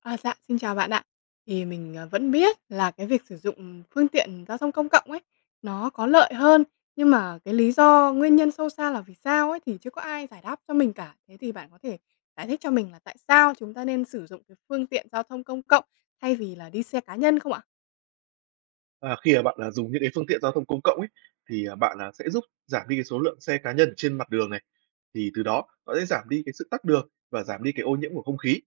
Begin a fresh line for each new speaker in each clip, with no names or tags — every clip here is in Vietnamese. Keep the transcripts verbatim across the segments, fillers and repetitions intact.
À, dạ, xin chào bạn ạ. Thì mình, ờ, vẫn biết là cái việc sử dụng phương tiện giao thông công cộng ấy, nó có lợi hơn, nhưng mà cái lý do, nguyên nhân sâu xa là vì sao ấy thì chưa có ai giải đáp cho mình cả. Thế thì bạn có thể giải thích cho mình là tại sao chúng ta nên sử dụng cái phương tiện giao thông công cộng thay vì là đi xe cá nhân không ạ?
À, khi mà bạn, là dùng những cái phương tiện giao thông công cộng ấy, thì, à, bạn, là sẽ giúp giảm đi cái số lượng xe cá nhân trên mặt đường này, thì từ đó nó sẽ giảm đi cái sự tắc đường và giảm đi cái ô nhiễm của không khí.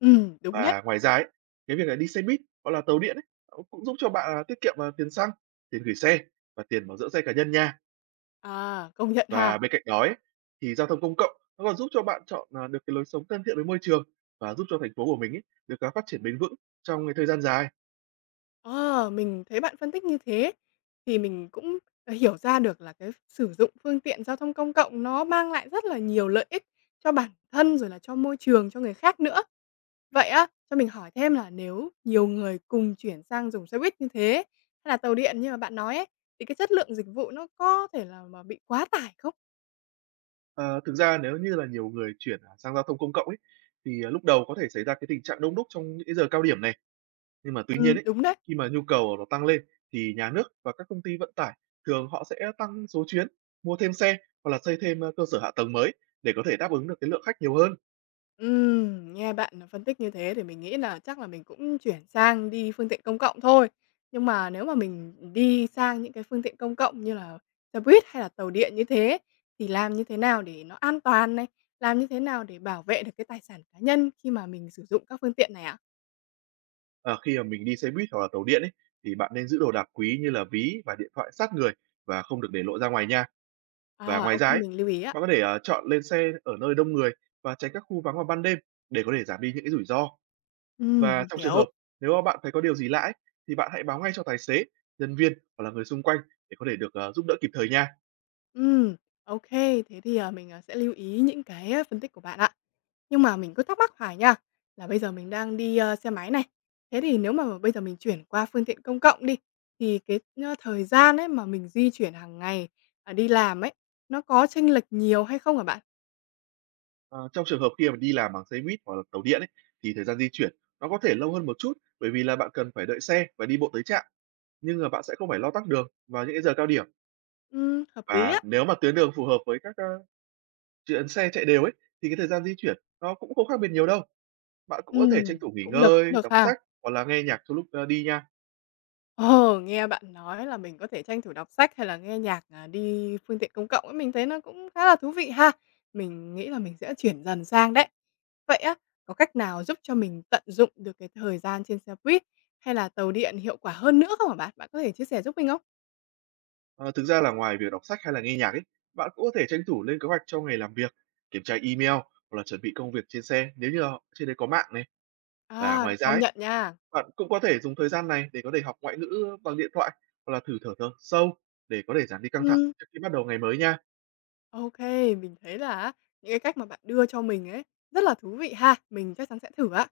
Ừ, đúng đấy.
Và ngoài ra ấy, cái việc là đi xe buýt hoặc là tàu điện ấy, nó cũng giúp cho bạn, à, tiết kiệm, à, tiền xăng, tiền gửi xe và tiền bảo dưỡng xe cá nhân nha.
À, công nhận ha.
Và bên cạnh đó ấy, thì giao thông công cộng nó còn giúp cho bạn chọn, à, được cái lối sống thân thiện với môi trường và giúp cho thành phố của mình ấy được, à, phát triển bền vững trong cái thời gian dài.
Ờ, mình thấy bạn phân tích như thế thì mình cũng, ờ, hiểu ra được là cái sử dụng phương tiện giao thông công cộng nó mang lại rất là nhiều lợi ích cho bản thân, rồi là cho môi trường, cho người khác nữa. Vậy á, cho mình hỏi thêm là nếu nhiều người cùng chuyển sang dùng xe buýt như thế, hay là tàu điện như mà bạn nói ấy, thì cái chất lượng dịch vụ nó có thể là mà bị quá tải không?
Ờ, thực ra nếu như là nhiều người chuyển, à, sang giao thông công cộng ấy, thì, à, lúc đầu có thể xảy ra cái tình trạng đông đúc trong những cái giờ cao điểm này. Nhưng mà tuy
Ừm.
nhiên ấy,
Đúng đấy.
khi mà nhu cầu nó tăng lên thì nhà nước và các công ty vận tải thường họ sẽ tăng số chuyến, mua thêm xe hoặc là xây thêm, ơ, cơ sở hạ tầng mới để có thể đáp ứng được cái lượng khách nhiều hơn.
Ừm, nghe bạn phân tích như thế thì mình nghĩ là chắc là mình cũng chuyển sang đi phương tiện công cộng thôi. Nhưng mà nếu mà mình đi sang những cái phương tiện công cộng như là xe buýt hay là tàu điện như thế, thì làm như thế nào để nó an toàn này? Làm như thế nào để bảo vệ được cái tài sản cá nhân khi mà mình sử dụng các phương tiện này ạ?
Ờ, khi mà mình đi xe buýt hoặc là tàu điện ấy, thì bạn nên giữ đồ đạc quý như là ví và điện thoại sát người và không được để lộ ra ngoài nha. Và
À,
ngoài
ok
ra ấy,
mình lưu ý á.
bạn có thể, ờ, chọn lên xe ở nơi đông người và tránh các khu vắng vào ban đêm để có thể giảm đi những cái rủi ro.
Ừm,
Và
mình
trong trường hợp
hiểu.
nếu mà bạn thấy có điều gì lạ ấy, thì bạn hãy báo ngay cho tài xế, nhân viên hoặc là người xung quanh để có thể được, ờ, giúp đỡ kịp thời nha.
Ừm, OK. Thế thì, à, mình, à, sẽ lưu ý những cái, a, phân tích của bạn ạ. Nhưng mà mình cứ thắc mắc hoài nha, là bây giờ mình đang đi, ơ, xe máy này, thế thì nếu mà bây giờ mình chuyển qua phương tiện công cộng đi, thì cái, ơ, thời gian ấy mà mình di chuyển hàng ngày, à, đi làm ấy, nó có chênh lệch nhiều hay không hả bạn?
Ờ, trong trường hợp khi mà đi làm bằng xe buýt hoặc là tàu điện ấy, thì thời gian di chuyển nó có thể lâu hơn một chút, bởi vì là bạn cần phải đợi xe và đi bộ tới trạm, nhưng mà bạn sẽ không phải lo tắc đường vào những cái giờ cao điểm.
Ừm, hợp lý
Và
á.
nếu mà tuyến đường phù hợp với các, ơ, chuyến xe chạy đều ấy, thì cái thời gian di chuyển nó cũng không khác biệt nhiều đâu. Bạn cũng có thể tranh
Ừm,
thủ nghỉ
cũng được, cũng
ngơi,
được
đọc
ha.
sách hoặc là nghe nhạc trong lúc, ơ, đi nha.
Ờ, nghe bạn nói là mình có thể tranh thủ đọc sách hay là nghe nhạc, à, đi phương tiện công cộng ấy, mình thấy nó cũng khá là thú vị ha. Mình nghĩ là mình sẽ chuyển dần sang đấy. Vậy á, có cách nào giúp cho mình tận dụng được cái thời gian trên xe buýt hay là tàu điện hiệu quả hơn nữa không hả bạn? Bạn có thể chia sẻ giúp mình không?
Ờ, thực ra là ngoài việc đọc sách hay là nghe nhạc ấy, bạn cũng có thể tranh thủ lên kế hoạch cho ngày làm việc, kiểm tra email hoặc là chuẩn bị công việc trên xe nếu như là trên đấy có mạng này. Và
À, được
ngoài ra
công
ấy,
nhận nha.
bạn cũng có thể dùng thời gian này để có thể học ngoại ngữ bằng điện thoại hoặc là thử thở thơ sâu để có thể giảm đi căng thẳng
Ừ.
trước khi bắt đầu ngày mới nha.
OK, mình thấy là á, những cái cách mà bạn đưa cho mình ấy, rất là thú vị ha, mình chắc chắn sẽ thử á.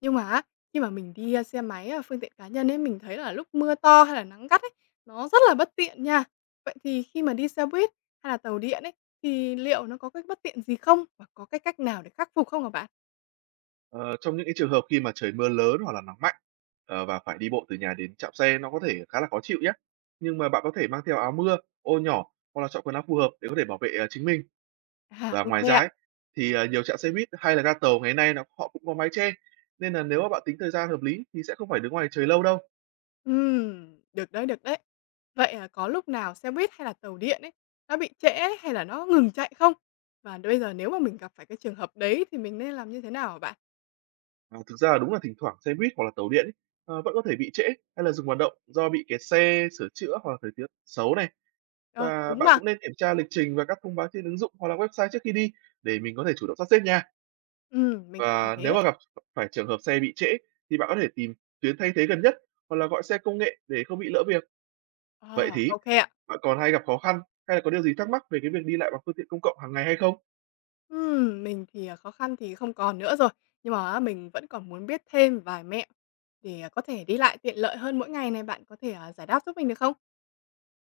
Nhưng mà á, khi mà mình đi, a, xe máy, a, phương tiện cá nhân ấy, mình thấy là lúc mưa to hay là nắng gắt ấy, nó rất là bất tiện nha. Vậy thì khi mà đi xe buýt hay là tàu điện ấy, thì liệu nó có cái bất tiện gì không? Và có cái cách nào để khắc phục không hả bạn?
Ờ, trong những cái trường hợp khi mà trời mưa lớn hoặc là nắng mạnh ờ, và phải đi bộ từ nhà đến trạm xe nó có thể khá là khó chịu nhé. Nhưng mà bạn có thể mang theo áo mưa, ô nhỏ hoặc là chọn quần áo phù hợp để có thể bảo vệ ờ, chính mình.
À,
Và
OK
ngoài ra
ạ.
ấy, thì, ờ, nhiều trạm xe buýt hay là ga tàu ngày nay nó họ cũng có mái che, nên là nếu mà bạn tính thời gian hợp lý thì sẽ không phải đứng ngoài trời lâu đâu.
Ừm, được đấy, được đấy. Vậy, à, có lúc nào xe buýt hay là tàu điện ấy, nó bị trễ hay là nó ngừng chạy không? Và bây giờ nếu mà mình gặp phải cái trường hợp đấy thì mình nên làm như thế nào hả bạn?
À, thực ra là đúng là thỉnh thoảng xe buýt hoặc là tàu điện ấy, ờ, vẫn có thể bị trễ hay là dừng hoạt động do bị kẹt xe, sửa chữa hoặc là thời tiết xấu này.
Ờ,
Và
đúng
bạn
mà.
cũng nên kiểm tra lịch trình và các thông báo trên ứng dụng hoặc là website trước khi đi để mình có thể chủ động sắp xếp nha.
Ừm, mình sẽ làm
Và nếu
thế.
mà gặp phải trường hợp xe bị trễ thì bạn có thể tìm tuyến thay thế gần nhất hoặc là gọi xe công nghệ để không bị lỡ việc. Vậy
Ờ,
thì
ô ạ.
bạn còn hay gặp khó khăn hay là có điều gì thắc mắc về cái việc đi lại bằng phương tiện công cộng hàng ngày hay không?
Ừm, mình thì, à, khó khăn thì không còn nữa rồi, nhưng mà á mình vẫn còn muốn biết thêm vài mẹo để, à, có thể đi lại tiện lợi hơn mỗi ngày này, bạn có thể, à, giải đáp giúp mình được không?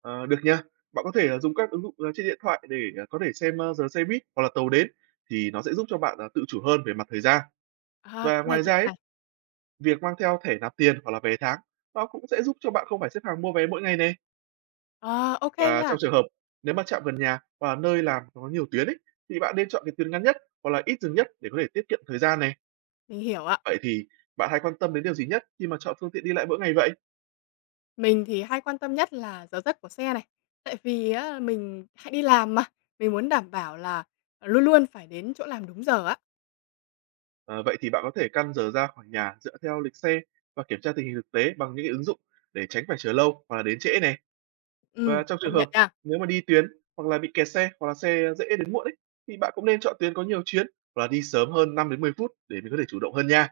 Ờ, được nha. Bạn có thể là dùng các ứng dụng, ờ, trên điện thoại để, ờ, có thể xem, ơ, giờ xe buýt hoặc là tàu đến, thì nó sẽ giúp cho bạn, à, tự chủ hơn về mặt thời gian.
À,
Và
cái này
ngoài ra
tiện
ấy,
này.
việc mang theo thẻ nạp tiền hoặc là vé tháng, nó cũng sẽ giúp cho bạn không phải xếp hàng mua vé mỗi ngày này.
Ờ, ô
Và
nha,
trong trường hợp nếu mà trạm gần nhà và nơi làm có nhiều tuyến ấy, thì bạn nên chọn cái tuyến ngắn nhất hoặc là ít dừng nhất để có thể tiết kiệm thời gian này.
mình hiểu ạ.
Vậy thì bạn hay quan tâm đến điều gì nhất khi mà chọn phương tiện đi lại mỗi ngày vậy?
Mình thì hay quan tâm nhất là giờ giấc của xe này, tại vì á mình hay đi làm mà, mình muốn đảm bảo là luôn luôn phải đến chỗ làm đúng giờ á.
Ờ, vậy thì bạn có thể căn giờ ra khỏi nhà dựa theo lịch xe và kiểm tra tình hình thực tế bằng những cái ứng dụng để tránh phải chờ lâu hoặc là đến trễ này.
Ừm,
Và trong trường
công nhận
hợp
nha.
nếu mà đi tuyến hoặc là bị kẹt xe hoặc là xe dễ đến muộn ấy thì bạn cũng nên chọn tuyến có nhiều chuyến hoặc là đi sớm hơn năm đến mười phút để mình có thể chủ động hơn nha.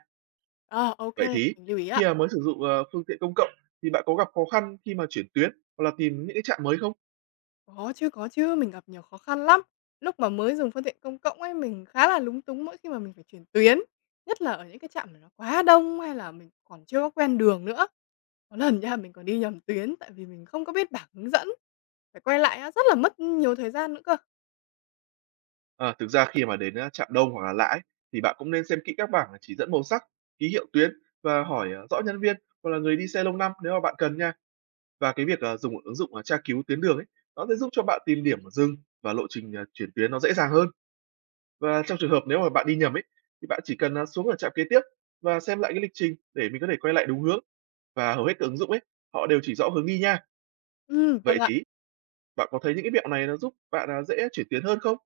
Ờ, ok
Vậy thì
mình lưu ý ạ.
khi mà mới sử dụng ờ, phương tiện công cộng thì bạn có gặp khó khăn khi mà chuyển tuyến hoặc là tìm những cái trạm mới không?
Có chứ, có chứ, mình gặp nhiều khó khăn lắm. Lúc mà mới dùng phương tiện công cộng ấy, mình khá là lúng túng mỗi khi mà mình phải chuyển tuyến, nhất là ở những cái trạm mà nó quá đông hay là mình còn chưa có quen đường nữa. Có lần nha, mình còn đi nhầm tuyến tại vì mình không có biết bảng hướng dẫn, phải quay lại á, rất là mất nhiều thời gian nữa cơ.
Ờ, thực ra khi mà đến, a, Trạm Đông hoặc là Lãi thì bạn cũng nên xem kỹ các bảng chỉ dẫn màu sắc, ký hiệu tuyến và hỏi, ờ, rõ nhân viên hoặc là người đi xe lâu năm nếu mà bạn cần nha. Và cái việc, ờ, dùng ứng dụng, ờ, tra cứu tuyến đường ấy, nó sẽ giúp cho bạn tìm điểm dừng và lộ trình, ờ, chuyển tuyến nó dễ dàng hơn. Và trong trường hợp nếu mà bạn đi nhầm ấy, thì bạn chỉ cần, à, xuống ở trạm kế tiếp và xem lại cái lịch trình để mình có thể quay lại đúng hướng. Và hầu hết các ứng dụng ấy, họ đều chỉ rõ hướng đi nha.
Ừm, vâng
Vậy
ạ.
thì bạn có thấy những cái mẹo này nó giúp bạn, à, dễ chuyển tuyến hơn không?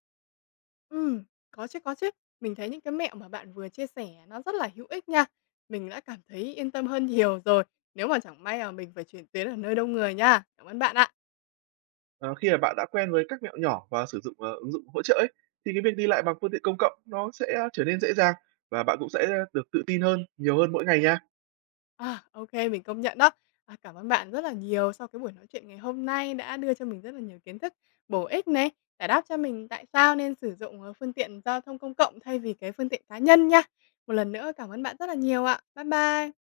Ừm, có chứ, có chứ. Mình thấy những cái mẹo mà bạn vừa chia sẻ nó rất là hữu ích nha. Mình đã cảm thấy yên tâm hơn nhiều rồi, nếu mà chẳng may mà mình phải chuyển tuyến ở nơi đông người nha. Cảm ơn bạn ạ.
Ờ, khi mà bạn đã quen với các mẹo nhỏ và sử dụng, ờ, ứng dụng hỗ trợ ấy, thì cái việc đi lại bằng phương tiện công cộng nó sẽ trở nên dễ dàng và bạn cũng sẽ được tự tin hơn, nhiều hơn mỗi ngày nha.
À, ô mình công nhận đó. À, cảm ơn bạn rất là nhiều sau cái buổi nói chuyện ngày hôm nay đã đưa cho mình rất là nhiều kiến thức bổ ích này, giải đáp cho mình tại sao nên sử dụng, ờ, phương tiện giao thông công cộng thay vì cái phương tiện cá nhân nha. Một lần nữa cảm ơn bạn rất là nhiều ạ. Bye bye.